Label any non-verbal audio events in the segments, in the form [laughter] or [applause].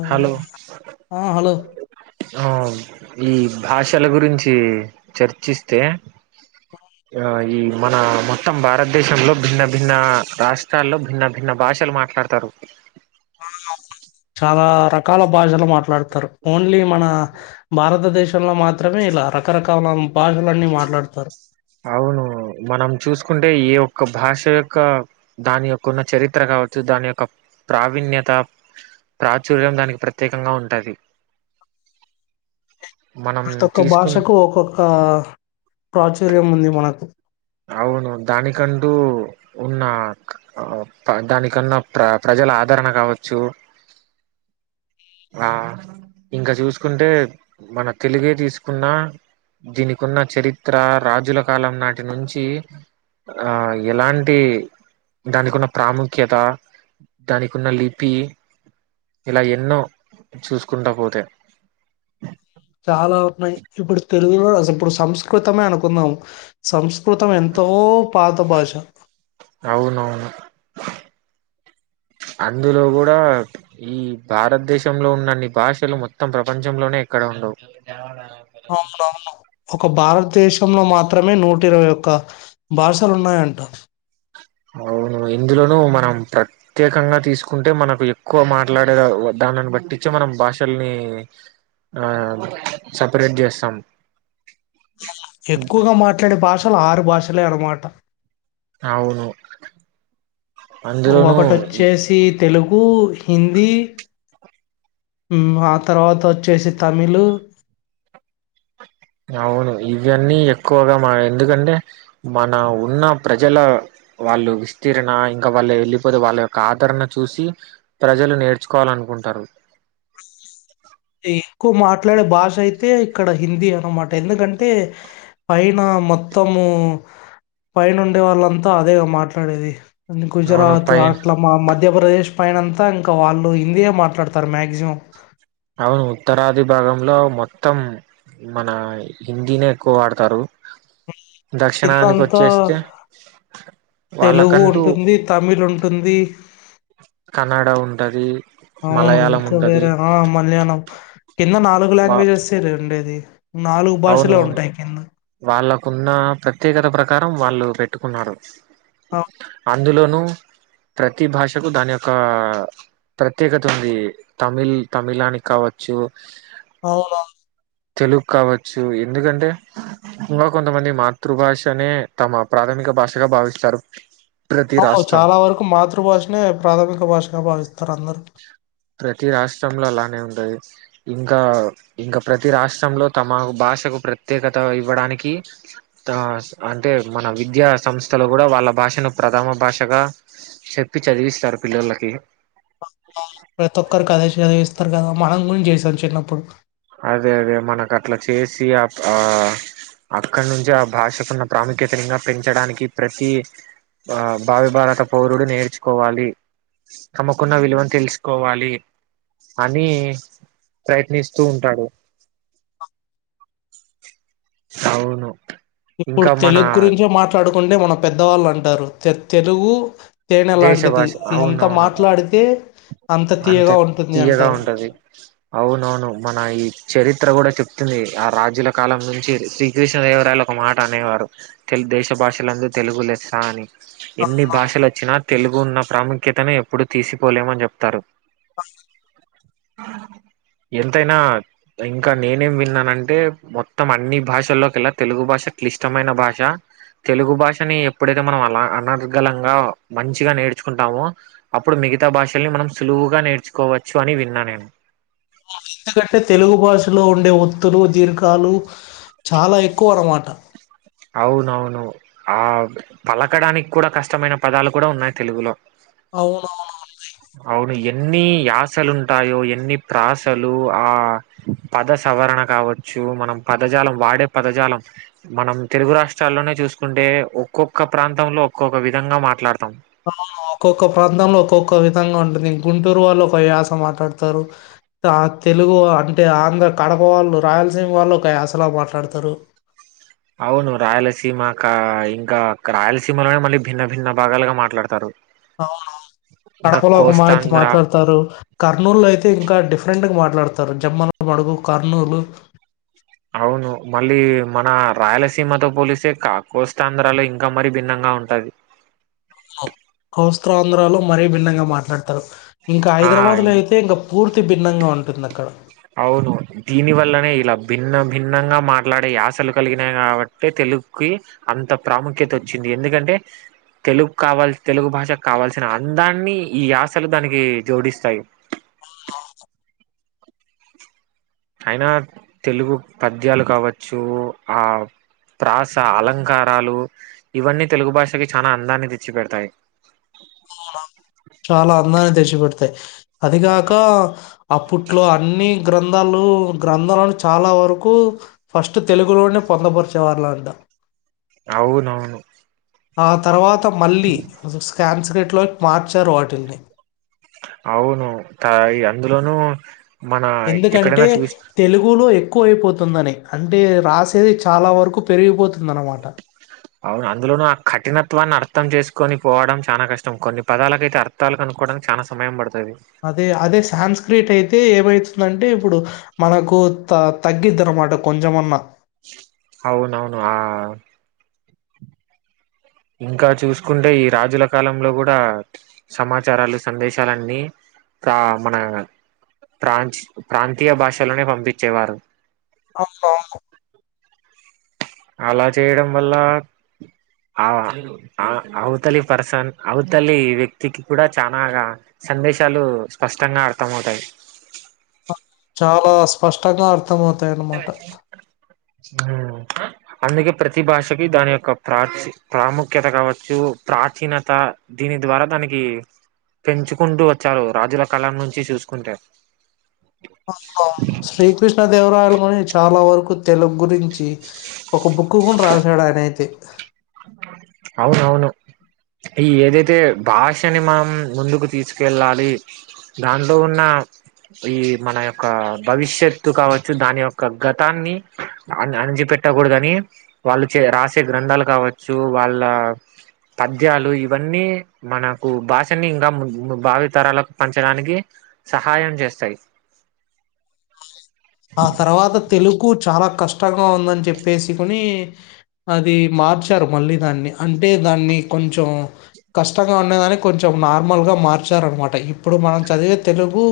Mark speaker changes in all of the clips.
Speaker 1: ఆ
Speaker 2: హలో
Speaker 1: ఆ హలో
Speaker 2: ఆ ఈ భాషల గురించి చర్చిస్తే, య ఈ మన మొత్తం భారతదేశంలో, భిన్న భిన్న రాష్ట్రాల్లో, భిన్న భిన్న భాషలు మాట్లాడతారు.
Speaker 1: చాలా రకాల భాషలు మాట్లాడతారు. ఓన్లీ మన భారతదేశంలో మాత్రమే, ఇలా రకరకాల భాషలన్నీ మాట్లాడతారు.
Speaker 2: అవును. మనం చూసుకుంటే, ఏ ఒక్క భాష యొక్క దాని యొక్క ఉన్న చరిత్ర కావచ్చు. దాని యొక్క ప్రావీణ్యత, ప్రాచుర్యం దానికి ప్రత్యేకంగా ఉంటది. మనం
Speaker 1: ప్రతొక్క
Speaker 2: తీసుకు
Speaker 1: భాషకు ఒక్కొక్క ప్రాచీ ర్యం ఉంది మనకు
Speaker 2: అవును దానికంటూ ఉన్న, దానికన్నా ప్ర ప్రజల ఆదరణ కావచ్చు. ఆ ఇంక చూసుకుంటే, మన తెలుగే తీసుకున్న దీనికున్న చరిత్ర రాజుల కాలం నాటి ఇక నుంచి, ఆ ఎలాంటి దానికున్న ప్రాముఖ్యత, దానికున్న లిపి, ఇలా ఎన్నో చూసుకుంటా పోతే,
Speaker 1: చాలా ఇప్పుడు తెలుగులో, ఇప్పుడు సంస్కృతమే అనుకుందాం. సంస్ సంస్కృతం ఎంతో పాత భాష.
Speaker 2: అవునవును. అందులో కూడా ఈ భారతదేశంలో ఉన్నన్ని భాషలు మొత్తం ప్రపంచంలోనే, ఎక్కడ ఉండవు.
Speaker 1: అవునవును ఒక భారతదేశంలో మాత్రమే, నూట ఇరవై ఒక్క భాషలు ఉన్నాయంట.
Speaker 2: అవును ఇందులోను మనం ప్రత్యేకంగా తీసుకుంటే మనకు ఎక్కువ మాట్లాడే దానని బట్టించే మనం భాషల్ని ఆ సపరేట్ చేస్తాం
Speaker 1: ఎక్కువగా మాట్లాడే భాషలు ఆరు భాష్ లే అనుమాటా
Speaker 2: అవును, అందులోనూ ఇ
Speaker 1: ఊ హిందీ ఆ హుమ్ తరవాత వచ్చేసి తమిలు
Speaker 2: అవును ఇవన్నీ ఎక్కువగా మ ఎందుకంటే మన ఉన్న ప్రజల వాళ్ళు విస్తీర్ణ ఇంకా వాళ్ళు వెళ్ళిపోతే వాళ్ళ యొక్క ఆదరణ చూసి ప్రజలు నేర్చుకోవాలనుకుంటారు
Speaker 1: ఎక్కువ మాట్లాడే భాష అయితే ఇక్కడ హిందీ అనమాట ఎందుకంటే పైన మొత్తము పైన ఉండే వాళ్ళంతా అదేగ మాట్లాడేది అంటే
Speaker 2: అవును
Speaker 1: గుజరాత్
Speaker 2: పై
Speaker 1: అట్లా మా మధ్యప్రదేశ్ పైనంతా ఇంకా వాళ్ళు హిందీయే మాట్లాడతారు మాక్సిమం
Speaker 2: అవును ఉత్తరాది భాగంలో మొత్తం మన హిందీనే ఎక్కువ వాడతారు దక్షిణానికి
Speaker 1: కిందంతా
Speaker 2: వచ్చేస్తే
Speaker 1: తెలుగు
Speaker 2: వాళ్ళకంటూ
Speaker 1: ఉంటుంది తమిళు ఉంటుంది
Speaker 2: కన్నడ ఉంటది
Speaker 1: అవును
Speaker 2: మలయాళం
Speaker 1: ఇంకా
Speaker 2: ఉంటది
Speaker 1: వేరే ఆ మల్యాళం కింద నాలుగు
Speaker 2: వా
Speaker 1: లాంగ్వేజస్సే రెన్ ఉండేది నాలుగు భాషలే ఉంటాయి కింద
Speaker 2: ఉన్నా ప్రత్యేకత ప్రకారం వాళ్ళు పెట్టుకున్నారు
Speaker 1: ఆ
Speaker 2: అందులోనూ ప్రతి భాషకు దాని యొక్క ప్రత్యేకత ఉంది తమిళ్ తమిళానికి కావచ్చు
Speaker 1: అవునా
Speaker 2: తెలుగు కావ సో ఎందుకంటే ఇంకా కొంతమంది మాతృభాషనే తమ ప్రాథమిక భాషగా భావిస్తారు ప్రతి
Speaker 1: అవును
Speaker 2: రాష్ట్రం
Speaker 1: చాలా వరకు మాతృభాషనే ప్రాథమిక భాషగా భావిస్ స్తరు అందరు
Speaker 2: ప్రతి రాష్ట్రంలో అలానే ఉండది ఇంకా ఇంకా ప్రతి రాష్ట్రంలో తమ భాషకు ప్రత్యేకత ఇవ్వడానికి దా అంటే మన విద్యా సంస్థలు కూడా వాళ్ళ భాషను ప్రధాన భాషగా చెప్పి చదివిస్తారు పిల్లలకి
Speaker 1: ప్రతి ఒక్కరు కదా చదివిస్తారు కదా మనం గుడ చేసాం చిన్నప్పుడు
Speaker 2: అదే అదే మనకు అట్లా చేసి ఆ ఆ అక్కడ నుంచి ఆ భాషకున్న ప్రాముఖ్యతను పెంచడానికి ప్రతి ఆ భావి భారత పౌరుడు నేర్చుకోవాలి తమకున్న విలువను తెలుసుకోవాలి అని ప్రయత్నిస్ తూ ఉంటాడు అవును
Speaker 1: ఇప్పుడు
Speaker 2: ఇంకా మన
Speaker 1: తెలుగు గురించే మాట్లాడు ముందే మన పెద్దవాళ్ళు అంటారు తె తెలుగు తేనె
Speaker 2: దేశ
Speaker 1: లాంటిది.
Speaker 2: భాష
Speaker 1: ఎంత
Speaker 2: అవునవును
Speaker 1: మాట్లాడితే
Speaker 2: అంత
Speaker 1: తీయగా ఉంటుంది
Speaker 2: తీయగా
Speaker 1: అంటారు.
Speaker 2: ఉంటది అవునవును మన ఈ చరిత్ర కూడా చెప్ స్తది ఆ రాజ్యుల కాలం నుంచి శ్రీకృష్ణదేవరాయలు ఒక మాట అనేవారు తెలు దేశ భాషలందు తెలుగు లెస్స అని ఎన్ని
Speaker 1: అవునవును.
Speaker 2: భాషల తెలుగు ఉన్న ప్రాముఖ్యతని ఎప్పుడు తీసిపోలేమని చెప్తారు ఎంతైనా ఇంకా నేనేం విన్నానంటే మొత్తం అన్ని భాషల్లోకెల్ల తెలుగు భాష క్లిష్టమైన భాష తెలుగు భాషని ఎప్పుడైతే మనం అన అనర్గలంగా మంచిగా నేర్చుకుంటామొ అప్పుడు మిగతా భాషల్ని మనం సులువుగా నేర్చుకోవచ్చు అని విన్నా నేను
Speaker 1: ఎందుకంటే తెలుగు భాషలో ఉండే ఒత్తులు దీర్ఘాలు చాలా ఎక్కువ అనమాట
Speaker 2: అవునవును ఆ పలకడానికి కూడా కష్టమైన పదాలు కూడా ఉన్నాయి తెలుగులో
Speaker 1: అవునవును.
Speaker 2: అవును ఎన్ని యాసలుంటాయో ఎన్ని ప్రాసలు ఆ పద సవరణ కావచ్చు మనం పదజాలం వాడే పదజాలం మనం తెలుగు రాష్ట్రాల్లోనే చూసుకుంటే ఒక్కొక్క ప్రాంతంలో ఒక్కొక్క విధంగా మాట్లాడతాం
Speaker 1: అవును ఒక్కొక్క ప్రాంతంలో ఒక్కొక్క విధంగా ఉంటుంది గుంటూరు వాళ్ళు ఒక యాస మాట్లాడతారు ఆ తెలుగు అంటే ఆంధ్ర కడప వాళ్ళు రాయలసీమ వాళ్ళు ఒక యాసలా మాట్లాడతారు
Speaker 2: అవును రాయలసీమ కా ఇంకా రాయలసీమలోనే మళ్ళీ భిన్న భిన్న భాగాలుగా మాట్లాడతారు
Speaker 1: అవునవును
Speaker 2: ఇంకా
Speaker 1: కడపలో ఒక మాతిరి
Speaker 2: కోస్తాంధ్ర
Speaker 1: మాట్లాడతారు కర్నూలు లో అయితే ఇంకా డిఫరెంట్ గా మాట్లా మాట్లాడతారు జమ్మలమడుగు కర్నూలు
Speaker 2: అవును మళ్ళీ మన రాయలసీమతో పోలిస్తే కా కోస్తాంధ్రలో ఇంకా మరీ భిన్నంగా ఉంటది
Speaker 1: కోస్త్రాంధ్రలో మరీ భిన్నంగా మాట్లాడతారు ఇంకా
Speaker 2: ఆ
Speaker 1: హైదరాబాద్ లో అయితే ఇంగ పూర్తి భిన్నంగా ఉంటుంది అక్కడ
Speaker 2: అవును దీని వల్లనే ఇలా భిన్న భిన్నంగా మాట్లాడే యాసలు కలిగినాయి కాబట్టి తెలుగుకి అంత ప్రాముఖ్యత వచ్చింది ఎందుకంటే తెలుగు కావాలి తెలుగు భాష కావాల్సిన అందాన్ని ఈ యాసలు దానికి జోడిస్తాయి అయినా తెలుగు పద్యాలు కావచ్చు ఆ ప్రాస అలంకారాలు ఇవన్నీ తెలుగు భాషకి చానా అందాన్ని తెచ్చిపెడతాయి
Speaker 1: త్ అదిగాక అప్పుట్లో అన్ని గ్రంధాలు గ్రంధాలను చాలా వరకు ఫస్ట్ తెలుగులోనే పొందపరిచే వాళ్ళంట
Speaker 2: అవునవును
Speaker 1: ఆ తర్వాత మొత్తం మళ్లీ ఉస సాన్స్క్రిట్ లో క్లోట్ పాట్ ఇచ్చారు వాటిల్ని
Speaker 2: అవును త ఈ అందులోనూ మన
Speaker 1: ఎందుకంటే
Speaker 2: ఎక్కడైనా చూస్
Speaker 1: తెలుగులో ఎ ఎక్కువ అయిపోతుందని అంటే రాసేది చాలా వరకు పెరిగిపోతుంది అన్నమాట
Speaker 2: అవును అందులోను ఆ ఖఠినత్వాన్ని అర్థం చేసుకోని పోవడం చాలా కష్టం కొన్ని పదాలకైతే అర్థాలు కనుక్కోవడానికి చాలా సమయం పడు
Speaker 1: అదే అదే సాన్స్ క్రియేట్ అయితే ఏమైతుందంటే ఇప్పుడు మనకు త తగ్గిద్ది అన్నమాట కొంచమన్నా
Speaker 2: అవునవును ఆ ఇంకా చూసుకుంటే ఈ రాజుల కాలంలో కూడా సమాచారాలు సందేశాలన్నీ ప్ర మన ప్రాంచ్ ప్రాంతీయ భాషలోనే పంపించేవారు
Speaker 1: [unintelligible]
Speaker 2: అలా చేయడం వల్ల ఆ ఆ అవతలి పర్సన్ అవతలి వ్యక్తికి కూడా చానాగా సందేశాలు స్పష్టంగా అర్థంమవుతాయి
Speaker 1: చాలా స్పష్టంగా అర్థమవుతాయనమాట
Speaker 2: అందుకే ప్రతి భాషకి దాని యొక్క ప్రాచి ప్రాముఖ్యత కావచ్చు ప్రాచీనత దీని ద్వారా దానికి పెంచుకుంటూ వచ్చారు రాజుల కాలం నుంచి చూసుకుంటే
Speaker 1: ఓ శ్రీకృష్ణదేవ [unintelligible] అనేది చాలా వరకు తెలుగు గురించి ఒక బుక్ కూడా రాసాడు ఆయనైతే
Speaker 2: అవునవును ఈ ఏదైతే భాషని మనం ముందుకు తీసుకెళ్ళాలి దాంట్లో ఉన్న ఈ మన యొక్క భవిష్యత్తు కావచ్చు దాని యొక్క గతాన్ని అణిచిపెట్టకూడదని వాళ్ళు చే రాసే గ్రంథాలు కావచ్చు వాళ్ళు ఆ పద్యాలు ఇవన్నీ మనకు భాషని ఇంకా ము భావితరాలకు పంచడానికి సహాయం చేస్తాయి
Speaker 1: ఆ తర్వాత తెలుగు చాలా కష్టంగా ఉందని చెప్పేసుకుని అది మార్చారు మళ్ళీ దాన్ని అంటే దాన్ని కొంచెం కష్టంగా ఉండదని కొంచెం నార్మల్గా మార్చారన్నమాట ఇప్పుడు మనం చదివే తెలుగు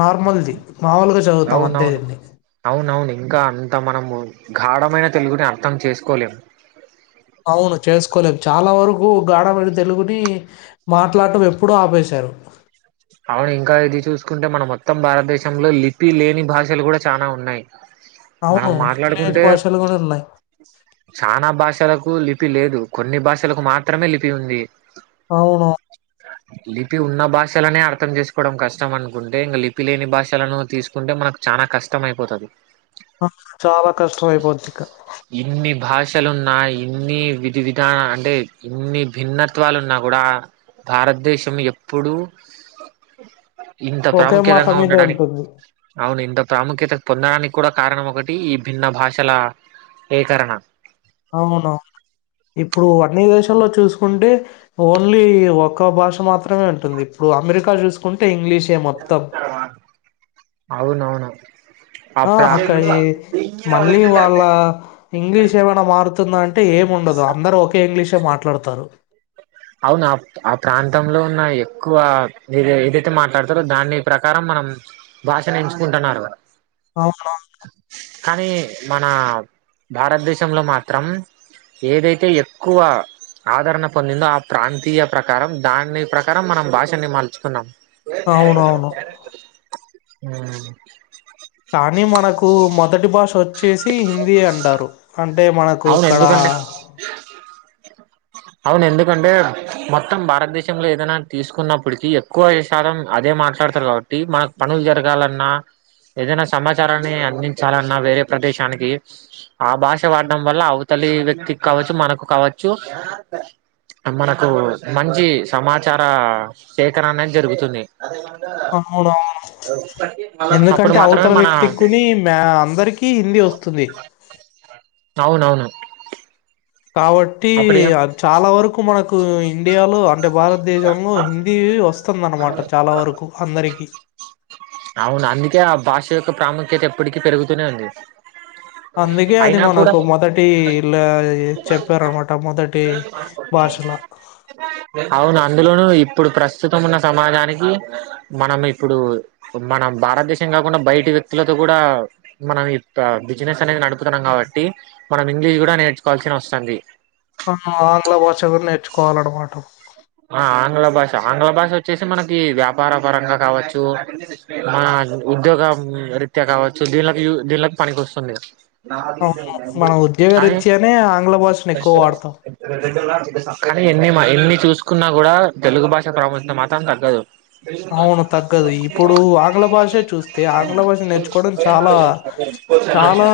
Speaker 1: నార్మల్ది మాములుగా చదువుతామని
Speaker 2: అవును, అవునవును ఇంకా అంతా మనము ఘఢమైన తెలుగుని అర్థం చేసుకోలేం.
Speaker 1: అవును చేసుకోలేము. చాలా వరకు గాడమైన తెలుగుని మాట్లాడటం ఎప్పుడో ఆపేశారు.
Speaker 2: అవును ఇంకా ఇది చూసుకుంటే మన మొత్తం భారతదేశంలో లిపి లేని భాషలు కూడా చనా ఉన్నాయి. మనం
Speaker 1: అవును లిపిలేని
Speaker 2: మాట్లాడుకుంటే
Speaker 1: భాషలు కూడా ఉన్నాయి
Speaker 2: చనా భాషలకు లిపి లేదు. కొన్ని భాషలకు మాత్రమే లిపి ఉంది.
Speaker 1: అవును
Speaker 2: లిపి ఉన్న భాషలనేడ్ అర్థం చేసుకోవడం కష్టం అనుకుంటే ఇంకా లిపి లేని భాషలను తీసుకుంటే మనకు చానా కష్టం అయిపోతది.
Speaker 1: ఆ చాలా కష్టం అయిపోద్ది ఇక
Speaker 2: క్షలున్నా ఇన్ని విధి విధానా అంటే ఇన్ని భిన్నత్వాలున్నా కూడా భారతదేశం ఎప్పుడూ ఉ హ్ ఇంత
Speaker 1: ఒకే మాట
Speaker 2: ప్రాముఖ్యతంగా
Speaker 1: మీదే
Speaker 2: ఉండడానిక్.
Speaker 1: ఉంటుంది
Speaker 2: అవును ఇంత ప్రాముఖ్యత పొందడానికి కూడా కారణం ఒకటి ఈ భిన్న భాషల ఏకరణ.
Speaker 1: అవునవును ఇప్పుడు అన్ని దేశాల్లో చూసుకుంటే ఓన్లీ ఒక్క భాష మాత్రమే ఉంటుంది. ఇప్పుడు అమెరికా చూసుకుంటే ఇంగ్లీష్
Speaker 2: అవునవును.
Speaker 1: ఆ అక్కడి మళ్ళీ వాళ్ళ ఇంగ్లీష్ ఏమైనా మారుతుంద అంటే ఏం ఉండదు. అందరు ఒకే ఇంగ్లీషే మాట్లాడతారు.
Speaker 2: అవును ఆ ఆ ప్రాంతంలో ఉన్న ఎక్కువ ఏ ఏదైతే మాట్లాడతారో దాని ప్రకారం మనం భాషను ఎంచుకుంటున్నారు.
Speaker 1: అవునవును
Speaker 2: కానీ మన భారతదేశంలో మాత్రం ఏదైతే ఎక్కువ ఆదరణ పొందిందో ఆ ప్రాంతీయ ప్రకారం దాని ప్రకారం మనం భాషని మలుచుకున్నాం. ఏ క్యారెట్,
Speaker 1: అవునవును
Speaker 2: క్యారెక్టరు హా
Speaker 1: తా నీ మనకు మొదటి భాష వ చ్చేసి హిందీ అంటారు. అం అంటే మనకు
Speaker 2: అవును
Speaker 1: ఇక్కడ
Speaker 2: ఎందుకంటే అవును ఎందుకంటే మొత్తం భారతదేశంలో ఏదైనా తీసుకున్నప్పటికీ ఎక్కువ ఏ శాతం అదే మాట్లాడతారు. కాబట్టి మనకు పనులు జరగాలన్నా ఏదైనా సమాచారాన్ని అందించాలన్నా వేరే ప్రదేశానికి ఆ భాష వాన్ డం వల్ల అవతలి వ్యక్తికి కావచ్చు, మనకు కావచ్చు, మనకు మంచి సమాచార సేకరణ అనేది జరుగుతుంది.
Speaker 1: అవునవును
Speaker 2: అప్పుడు
Speaker 1: ఎందుకంటే
Speaker 2: మాత్రమే
Speaker 1: అవతల
Speaker 2: మన
Speaker 1: వ్యక్తికుని మ్య అందరికీ హిందీ వస్తుంది.
Speaker 2: అవునవును
Speaker 1: కాబట్టి
Speaker 2: అప్పుడు ఏం
Speaker 1: ఆ చాలా వరకు మనకు కు ఇండియాలో ఆ అంటే భారతదేశంలో హిందీ వస్తుందన్నమాట చాలా వరకు అందరికీ
Speaker 2: కేక్ ఎప్పటికీ పెరుగుతూనే ఉంది
Speaker 1: అందుకే అది
Speaker 2: అయినా కూడా
Speaker 1: మనకు మొదటిలా చెప్పారనమాట మొదటి భాషల
Speaker 2: అవును అందులోను ఇప్పుడు ప్రస్తుతం ఉన్న సమాజానికి. మనం ఇప్పుడు మనం భారతదేశం కాకుండా బయటి వ్యక్తులతో కూడా మన ఇత బిజినెస్ అనేది నడుపుతున్నాం కాబట్టి, మనం ఇంగ్లీష్ కూడా నేర్చుకోవాల్సిిన వస్తుంది.
Speaker 1: ఆ ఆంగ్ల భాష గుడ్ నేర్చుకోవాలన్నమాట
Speaker 2: ఆ ఆంగ్ల భాష ఆంగ్ల భాష వచ్చేసి మనకి వ్యాపార పరంగా కావచ్చు, మ ఉద్యోగ రీత్యా కావచ్చు, దీనిలోకి దీనిలోకి పనికి వస్తుంది.
Speaker 1: అవును మనం
Speaker 2: అన్
Speaker 1: ఉద్యోగరీత్యానే ఆంగ్ల భాషను ఎక్కువ వాడతాం
Speaker 2: కానీ ఎన్ని మైల్ ని చూస్ కున్నా కూడా తెలుగు భాష ప్రభుత్వం మాత్రం తగ్గదు
Speaker 1: అవును తగ్గదు ఇప్పుడు ఆంగ్ల భాషే చూస్తే ఆంగ్ల భాష నేర్చుకోవడం
Speaker 2: అవునవును
Speaker 1: చాలా చాలా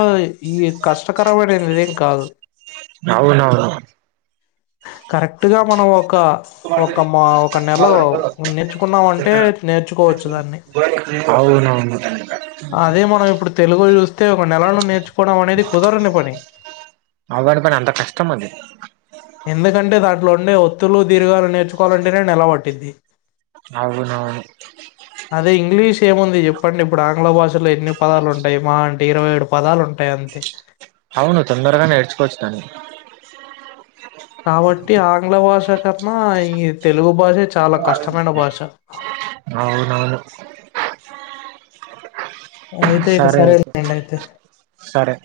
Speaker 1: ఈ కష్టకరమైనదిదేం కాదు. కరెక్ట్ గా మనం ఒక ఒక మా ఒక నెల నేర్చుకున్నామ అంటే నేర్చుకోవచ్చు దాన్ని.
Speaker 2: అవునవును
Speaker 1: అదే మనం ఇప్పుడు తెలుగు చూస్తే ఒ నెలలను నేర్చుకోవడం అనేది కుదరని పని.
Speaker 2: అవ్వని పని అంత కష్టం అది
Speaker 1: ఎందుకంటే దాంట్లో ఉండే ఒత్తులు దీర్ఘాలు నేర్చుకోవాలంటేనే నీలపట్టిద్ది
Speaker 2: అవునవును
Speaker 1: అదే ఇంగ్లీష్ ఏముంది చెప్పండి. ఇప్పుడు ఆంగ్ల భాషలో ఎన్ని పదాలు ఉంటాయి, మా అంటే ఇరవై ఏడు పదాలు ఉంటాయి అంతే.
Speaker 2: అవును తొందరగా నేర్చుకోవచ్చు దాన్ని
Speaker 1: కాబట్టి ఆంగ్ల భాష మా అయితే తెలుగు భాష చాలా కష్టమైన భాష
Speaker 2: అవునవును [inaudible]
Speaker 1: అయితే ఇక సరేండి అయితే
Speaker 2: సరే